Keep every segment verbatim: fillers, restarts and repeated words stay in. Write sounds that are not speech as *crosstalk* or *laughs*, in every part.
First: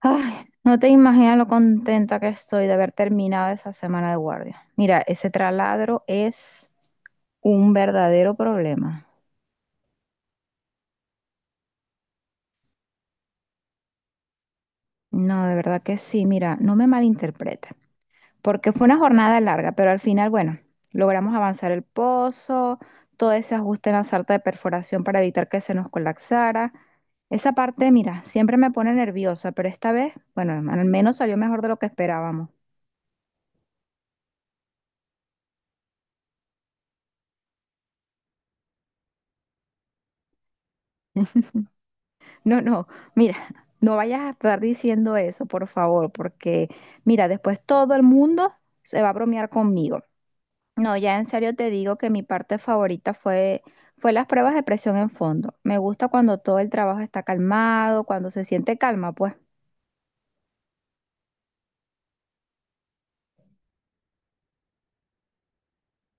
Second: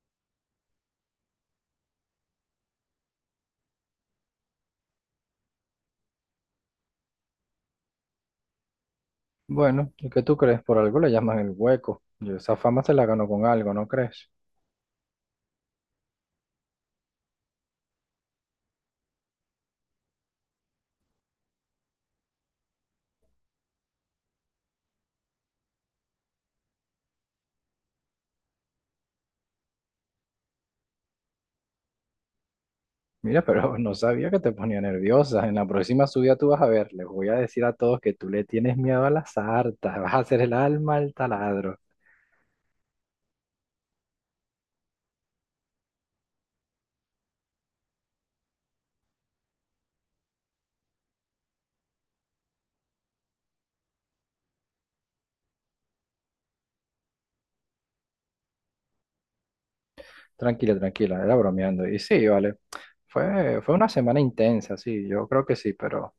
Ay, no te imaginas lo contenta que estoy de haber terminado esa semana de guardia. Mira, ese traladro es un verdadero problema. Bueno, ¿y qué tú crees? Por algo le llaman el hueco. Yo esa fama se la ganó con algo, ¿no crees? No, de verdad que sí. Mira, no me malinterpretes, porque fue una jornada larga, pero al final, bueno, logramos avanzar el pozo, todo ese ajuste en la sarta de perforación para evitar que se nos colapsara. Esa parte, mira, siempre me pone nerviosa, pero esta vez, bueno, al menos salió mejor de lo que esperábamos. Mira, pero *laughs* no sabía que te ponía nerviosa. En la próxima subida tú vas a ver, les voy a decir a todos que tú le tienes miedo a las hartas, vas a hacer el alma al taladro. No, no, mira, *laughs* no vayas a estar diciendo eso, por favor, porque mira, después todo el mundo se va a bromear conmigo. No, ya en serio te digo que mi parte favorita fue, fue las pruebas de presión en fondo. Me gusta cuando todo el trabajo está calmado, cuando se siente calma, pues. Tranquila, tranquila, era bromeando. Y sí, vale. Fue, fue una semana intensa, sí, yo creo que sí, pero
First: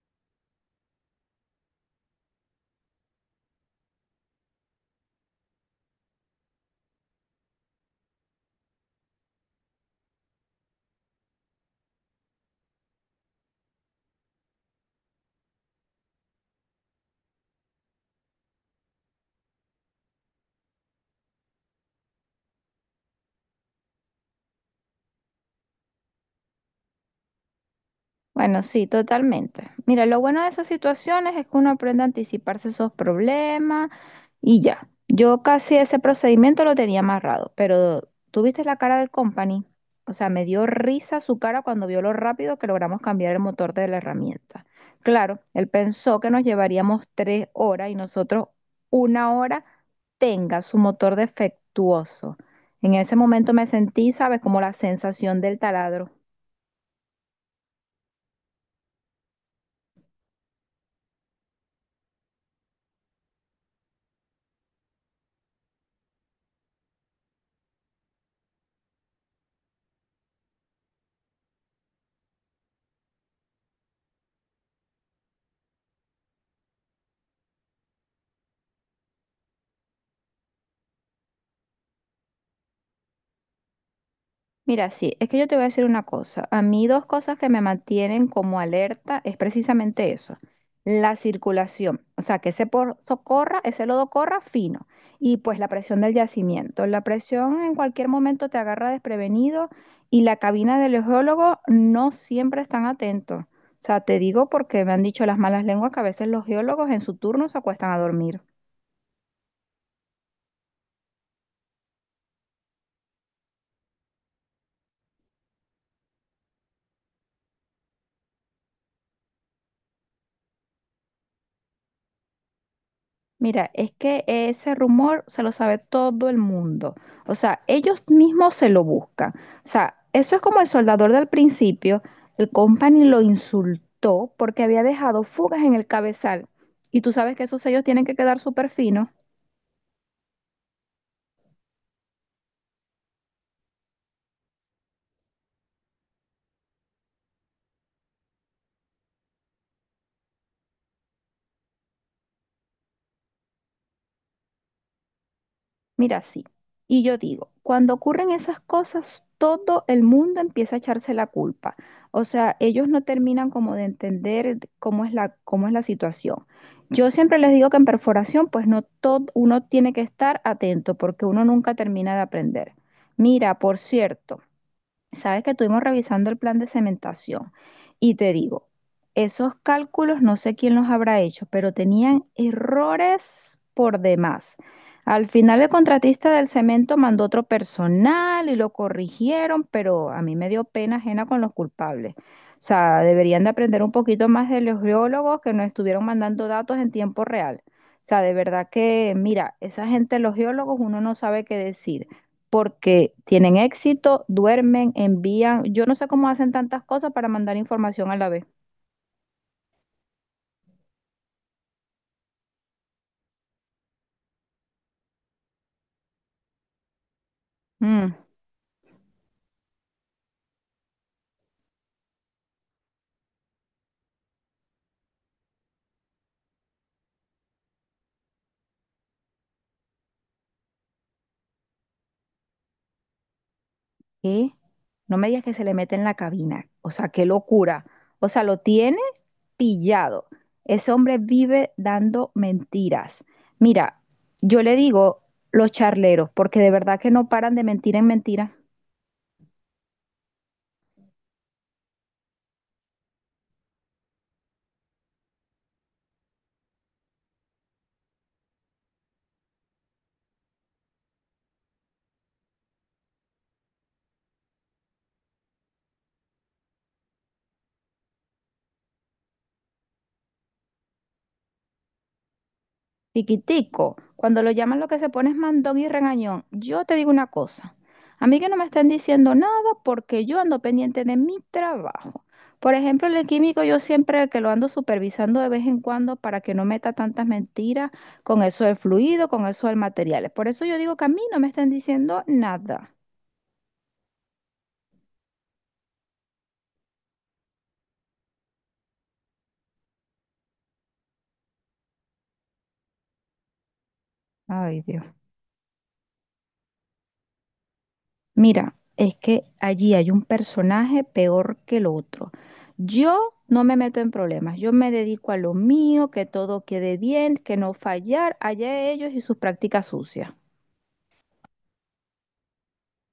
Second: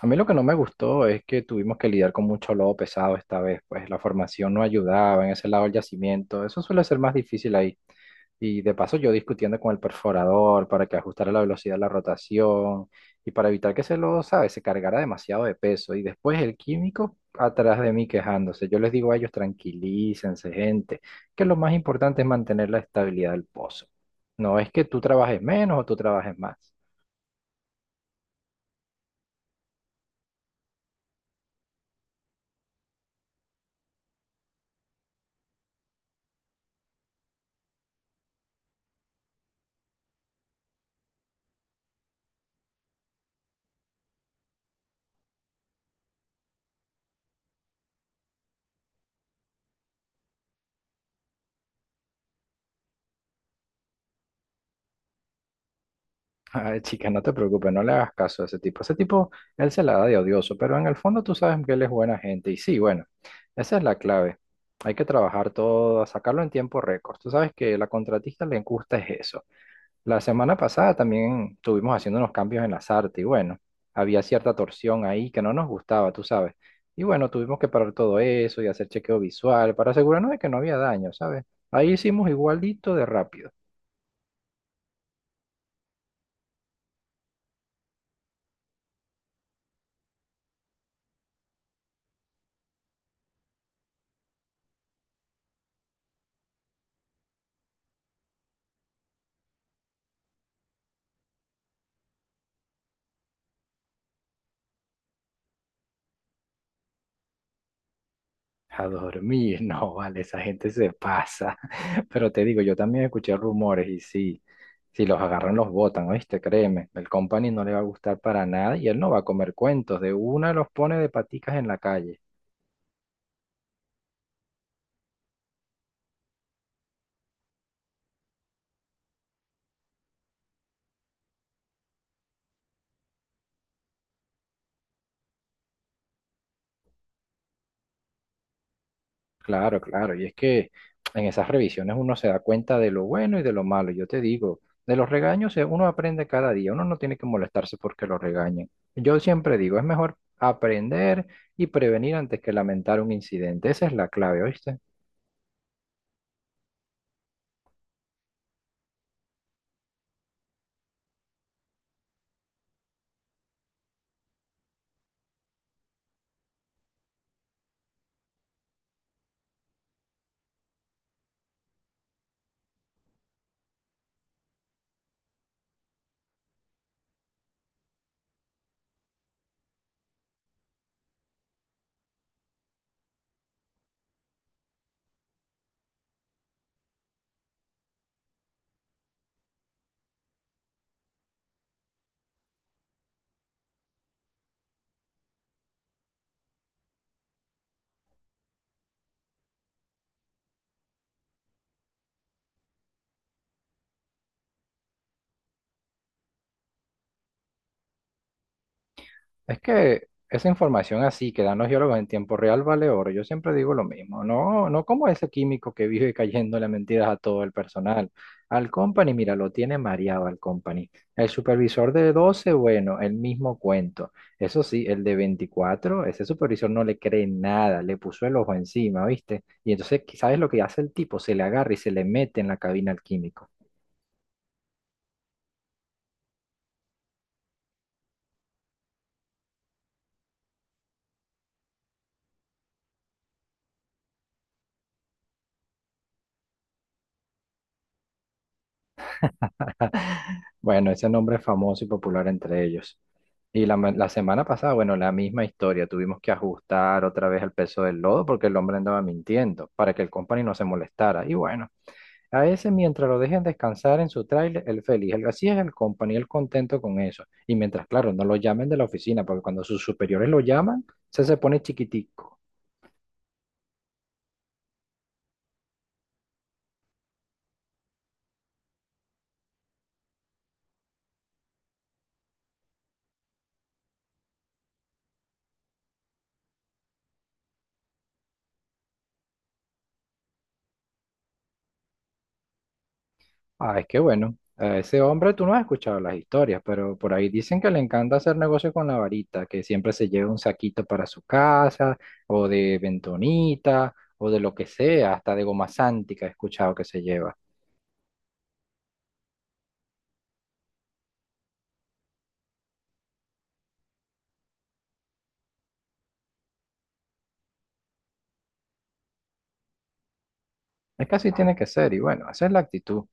a mí lo que no me gustó es que tuvimos que lidiar con mucho lodo pesado esta vez, pues la formación no ayudaba en ese lado del yacimiento, eso suele ser más difícil ahí. Y de paso yo discutiendo con el perforador para que ajustara la velocidad de la rotación y para evitar que ese lodo, ¿sabes? Se cargara demasiado de peso. Y después el químico atrás de mí quejándose. Yo les digo a ellos, tranquilícense, gente, que lo más importante es mantener la estabilidad del pozo. No es que tú trabajes menos o tú trabajes más. Bueno, sí, totalmente. Mira, lo bueno de esas situaciones es que uno aprende a anticiparse esos problemas. Y ya, yo casi ese procedimiento lo tenía amarrado, pero tuviste la cara del company. O sea, me dio risa su cara cuando vio lo rápido que logramos cambiar el motor de la herramienta. Claro, él pensó que nos llevaríamos tres horas y nosotros una hora tenga su motor defectuoso. En ese momento me sentí, ¿sabes? Como la sensación del taladro. *laughs* Ay, chica, no te preocupes, no le hagas caso a ese tipo. Ese tipo, él se la da de odioso, pero en el fondo tú sabes que él es buena gente. Y sí, bueno, esa es la clave. Hay que trabajar todo, sacarlo en tiempo récord. Tú sabes que la contratista le gusta es eso. La semana pasada también estuvimos haciendo unos cambios en las artes y bueno, había cierta torsión ahí que no nos gustaba, tú sabes. Y bueno, tuvimos que parar todo eso y hacer chequeo visual para asegurarnos de que no había daño, ¿sabes? Ahí hicimos igualito de rápido. Mira, sí, es que yo te voy a decir una cosa. A mí dos cosas que me mantienen como alerta es precisamente eso, la circulación, o sea, que ese pozo corra, ese lodo corra fino y pues la presión del yacimiento. La presión en cualquier momento te agarra desprevenido y la cabina del geólogo no siempre están atentos. O sea, te digo porque me han dicho las malas lenguas que a veces los geólogos en su turno se acuestan a dormir. A dormir, *laughs* no, vale, esa gente se pasa. *laughs* Pero te digo, yo también escuché rumores y sí, si los agarran los botan, ¿oíste? Créeme, el company no le va a gustar para nada y él no va a comer cuentos, de una los pone de paticas en la calle. Mira, es que ese rumor se lo sabe todo el mundo. O sea, ellos mismos se lo buscan. O sea, eso es como el soldador del principio. El company lo insultó porque había dejado fugas en el cabezal. Y tú sabes que esos sellos tienen que quedar súper finos. Claro, claro, y es que en esas revisiones uno se da cuenta de lo bueno y de lo malo. Yo te digo, de los regaños eh, uno aprende cada día, uno no tiene que molestarse porque lo regañen. Yo siempre digo, es mejor aprender y prevenir antes que lamentar un incidente. Esa es la clave, ¿oíste? Mira, sí. Y yo digo, cuando ocurren esas cosas, todo el mundo empieza a echarse la culpa. O sea, ellos no terminan como de entender de cómo es la, cómo es la situación. Yo siempre les digo que en perforación, pues no todo, uno tiene que estar atento porque uno nunca termina de aprender. Mira, por cierto. Sabes que estuvimos revisando el plan de cementación y te digo, esos cálculos no sé quién los habrá hecho, pero tenían errores por demás. Al final el contratista del cemento mandó otro personal y lo corrigieron, pero a mí me dio pena ajena con los culpables. O sea, deberían de aprender un poquito más de los geólogos que nos estuvieron mandando datos en tiempo real. O sea, de verdad que, mira, esa gente, los geólogos, uno no sabe qué decir porque tienen éxito, duermen, envían. Yo no sé cómo hacen tantas cosas para mandar información a la vez. Es que esa información así que dan los geólogos en tiempo real vale oro. Yo siempre digo lo mismo. No, no como ese químico que vive *laughs* cayéndole mentiras a todo el personal. Mm. Al company, mira, lo tiene mareado al company. El supervisor de doce, bueno, el mismo cuento. Eso sí, el de veinticuatro, ese supervisor no le cree nada, le puso el ojo encima, ¿viste? Y entonces, ¿sabes lo que hace el tipo? Se le agarra y se le mete en la cabina al químico. ¿Qué? No me digas que se le mete en la cabina. O sea, qué locura. O sea, lo tiene pillado. Ese hombre vive dando mentiras. Mira, yo le digo los charleros, porque de verdad que no paran de mentir en mentira. *laughs* Bueno, ese nombre es famoso y popular entre ellos. Y la, ma- la semana pasada, bueno, la misma historia. Tuvimos que ajustar otra vez el peso del lodo porque el hombre andaba mintiendo para que el company no se molestara. Y bueno, a ese, mientras lo dejen descansar en su tráiler, él feliz. El- así es el company, él contento con eso. Y mientras, claro, no lo llamen de la oficina, porque cuando sus superiores lo llaman, se se pone chiquitico. Piquitico, cuando lo llaman lo que se pone es mandón y regañón. Yo te digo una cosa, a mí que no me están diciendo nada porque yo ando pendiente de mi trabajo. Por ejemplo, el químico yo siempre que lo ando supervisando de vez en cuando para que no meta tantas mentiras con eso del fluido, con eso del material. Por eso yo digo que a mí no me están diciendo nada. Ah, es que bueno, a ese hombre tú no has escuchado las historias, pero por ahí dicen que le encanta hacer negocio con la varita, que siempre se lleva un saquito para su casa, o de bentonita, o de lo que Ay, Dios. sea, hasta de goma sántica he escuchado que se lleva. Mira, es que allí hay un personaje peor que el otro. Yo no me meto en problemas, yo me dedico a lo mío, que todo quede bien, que no fallar, allá ellos y sus prácticas sucias. Es que así tiene que ser, y bueno, esa es la actitud.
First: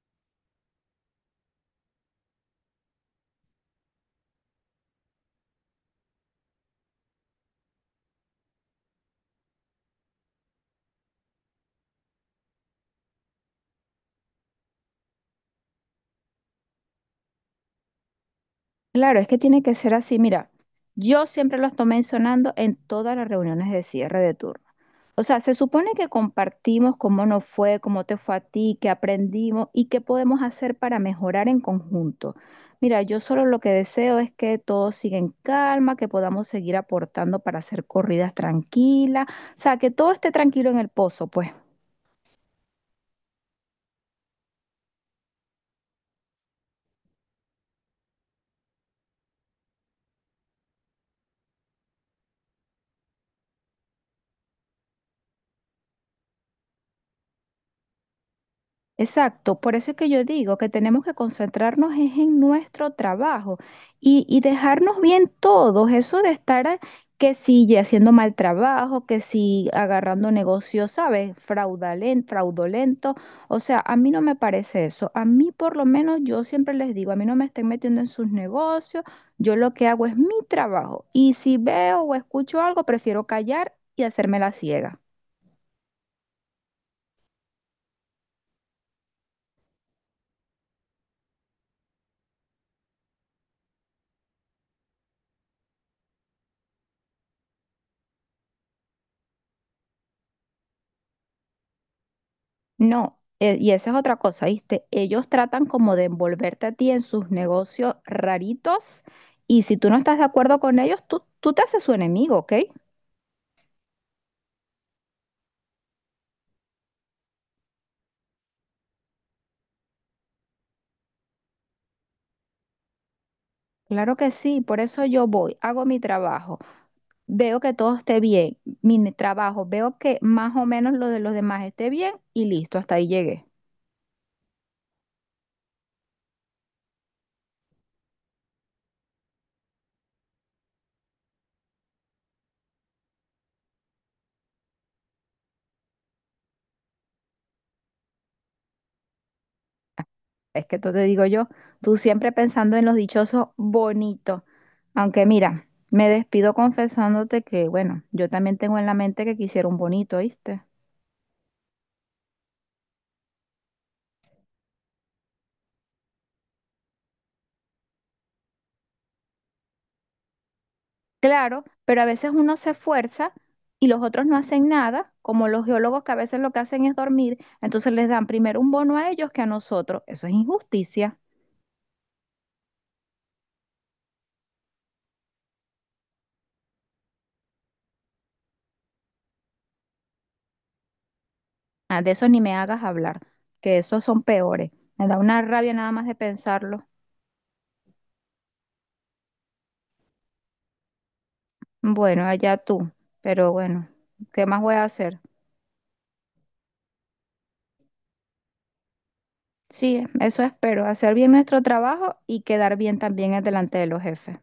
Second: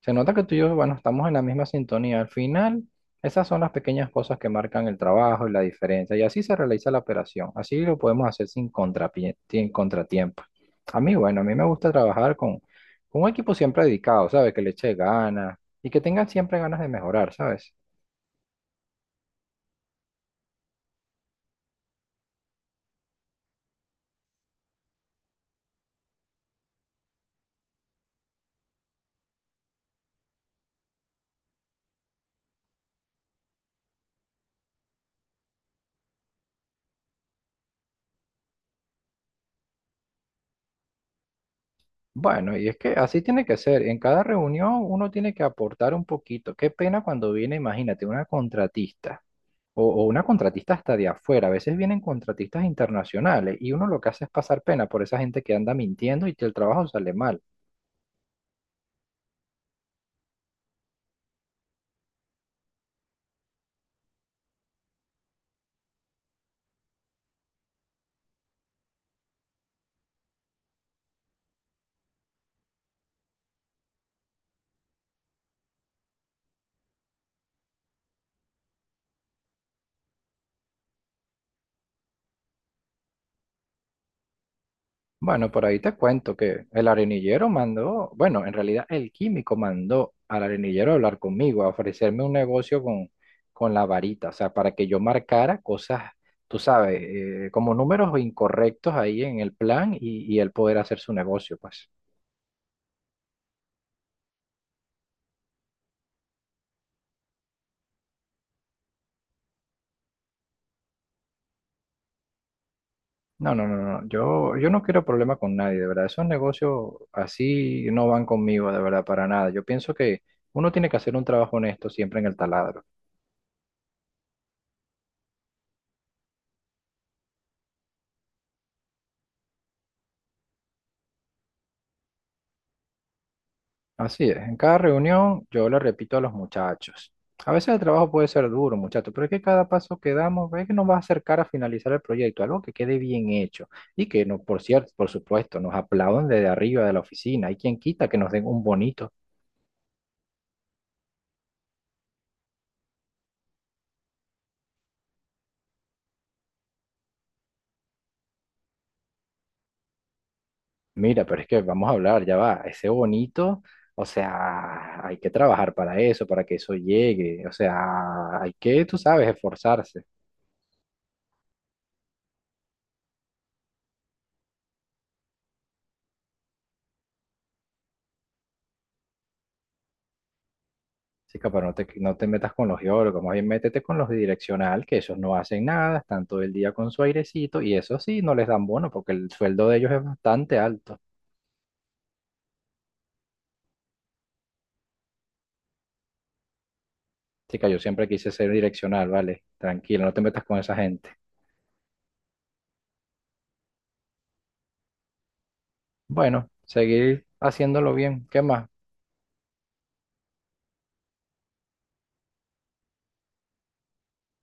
Se nota que tú y yo, bueno, estamos en la misma sintonía. Al final, esas son las pequeñas cosas que marcan el trabajo y la diferencia. Y así se realiza la operación. Así lo podemos hacer sin contrapie- sin contratiempo. A mí, bueno, a mí me gusta trabajar con, con un equipo siempre dedicado, ¿sabes? Que le eche ganas y que tengan siempre ganas de mejorar, ¿sabes? Claro, es que tiene que ser así. Mira, yo siempre los tomé entonando en todas las reuniones de cierre de turno. O sea, se supone que compartimos cómo nos fue, cómo te fue a ti, qué aprendimos y qué podemos hacer para mejorar en conjunto. Mira, yo solo lo que deseo es que todo siga en calma, que podamos seguir aportando para hacer corridas tranquilas, o sea, que todo esté tranquilo en el pozo, pues. Bueno, y es que así tiene que ser. En cada reunión uno tiene que aportar un poquito. Qué pena cuando viene, imagínate, una contratista. O, o una contratista hasta de afuera. A veces vienen contratistas internacionales y uno lo que hace es pasar pena por esa gente que anda mintiendo y que el trabajo sale mal. Exacto, por eso es que yo digo que tenemos que concentrarnos es en nuestro trabajo y, y dejarnos bien todos, eso de estar a- que si ya haciendo mal trabajo, que si agarrando negocios, ¿sabes? Fraudalen- fraudulento, o sea, a mí no me parece eso, a mí por lo menos yo siempre les digo, a mí no me estén metiendo en sus negocios, yo lo que hago es mi trabajo y si veo o escucho algo, prefiero callar y hacerme la ciega. Bueno, por ahí te cuento que el arenillero mandó, bueno, en realidad el químico mandó al arenillero a hablar conmigo, a ofrecerme un negocio con, con la varita, o sea, para que yo marcara cosas, tú sabes, eh, como números incorrectos ahí en el plan y, y él poder hacer su negocio, pues. No, eh, y esa es otra cosa, ¿viste? Ellos tratan como de envolverte a ti en sus negocios raritos y si tú no estás de acuerdo con ellos, tú, tú te haces su enemigo, ¿ok? No, no, no, no. Yo, yo no quiero problema con nadie, de verdad. Esos negocios así no van conmigo, de verdad, para nada. Yo pienso que uno tiene que hacer un trabajo honesto siempre en el taladro. Claro que sí, por eso yo voy, hago mi trabajo, veo que todo esté bien, mi ne- trabajo, veo que más o menos lo de los demás esté bien y listo, hasta ahí llegué. Así es. En cada reunión yo le repito a los muchachos. A veces el trabajo puede ser duro, muchachos, pero es que cada paso que damos es que nos va a acercar a finalizar el proyecto, algo que quede bien hecho y que, no, por cierto, por supuesto, nos aplaudan desde arriba de la oficina. Hay quien quita que nos den un bonito. Es que tú te digo yo, tú siempre pensando en los dichosos bonitos, aunque mira, me despido confesándote que, bueno, yo también tengo en la mente que quisiera un bonito, ¿viste? Mira, pero es que vamos a hablar, ya va, ese bonito, o sea, hay que trabajar para eso, para que eso llegue, o sea, hay que, tú sabes, esforzarse. Claro, pero a veces uno se esfuerza y los otros no hacen nada, como los geólogos que a veces lo que hacen es dormir, entonces les dan primero un bono a ellos que a nosotros. Eso es injusticia. Chica, pero no te, no te metas con los geólogos, más bien métete con los de direccional, que esos no hacen nada, están todo el día con su airecito, y eso sí, no les dan bono, porque el sueldo de ellos es bastante alto. Ah, de eso ni me hagas hablar, que esos son peores. Me da una rabia nada más de pensarlo. Chica, yo siempre quise ser direccional, vale, tranquilo, no te metas con esa gente. Bueno, allá tú, pero bueno, ¿qué más voy a hacer? Bueno, seguir haciéndolo bien, ¿qué más? Sí, eso espero, hacer bien nuestro trabajo y quedar bien también delante de los jefes.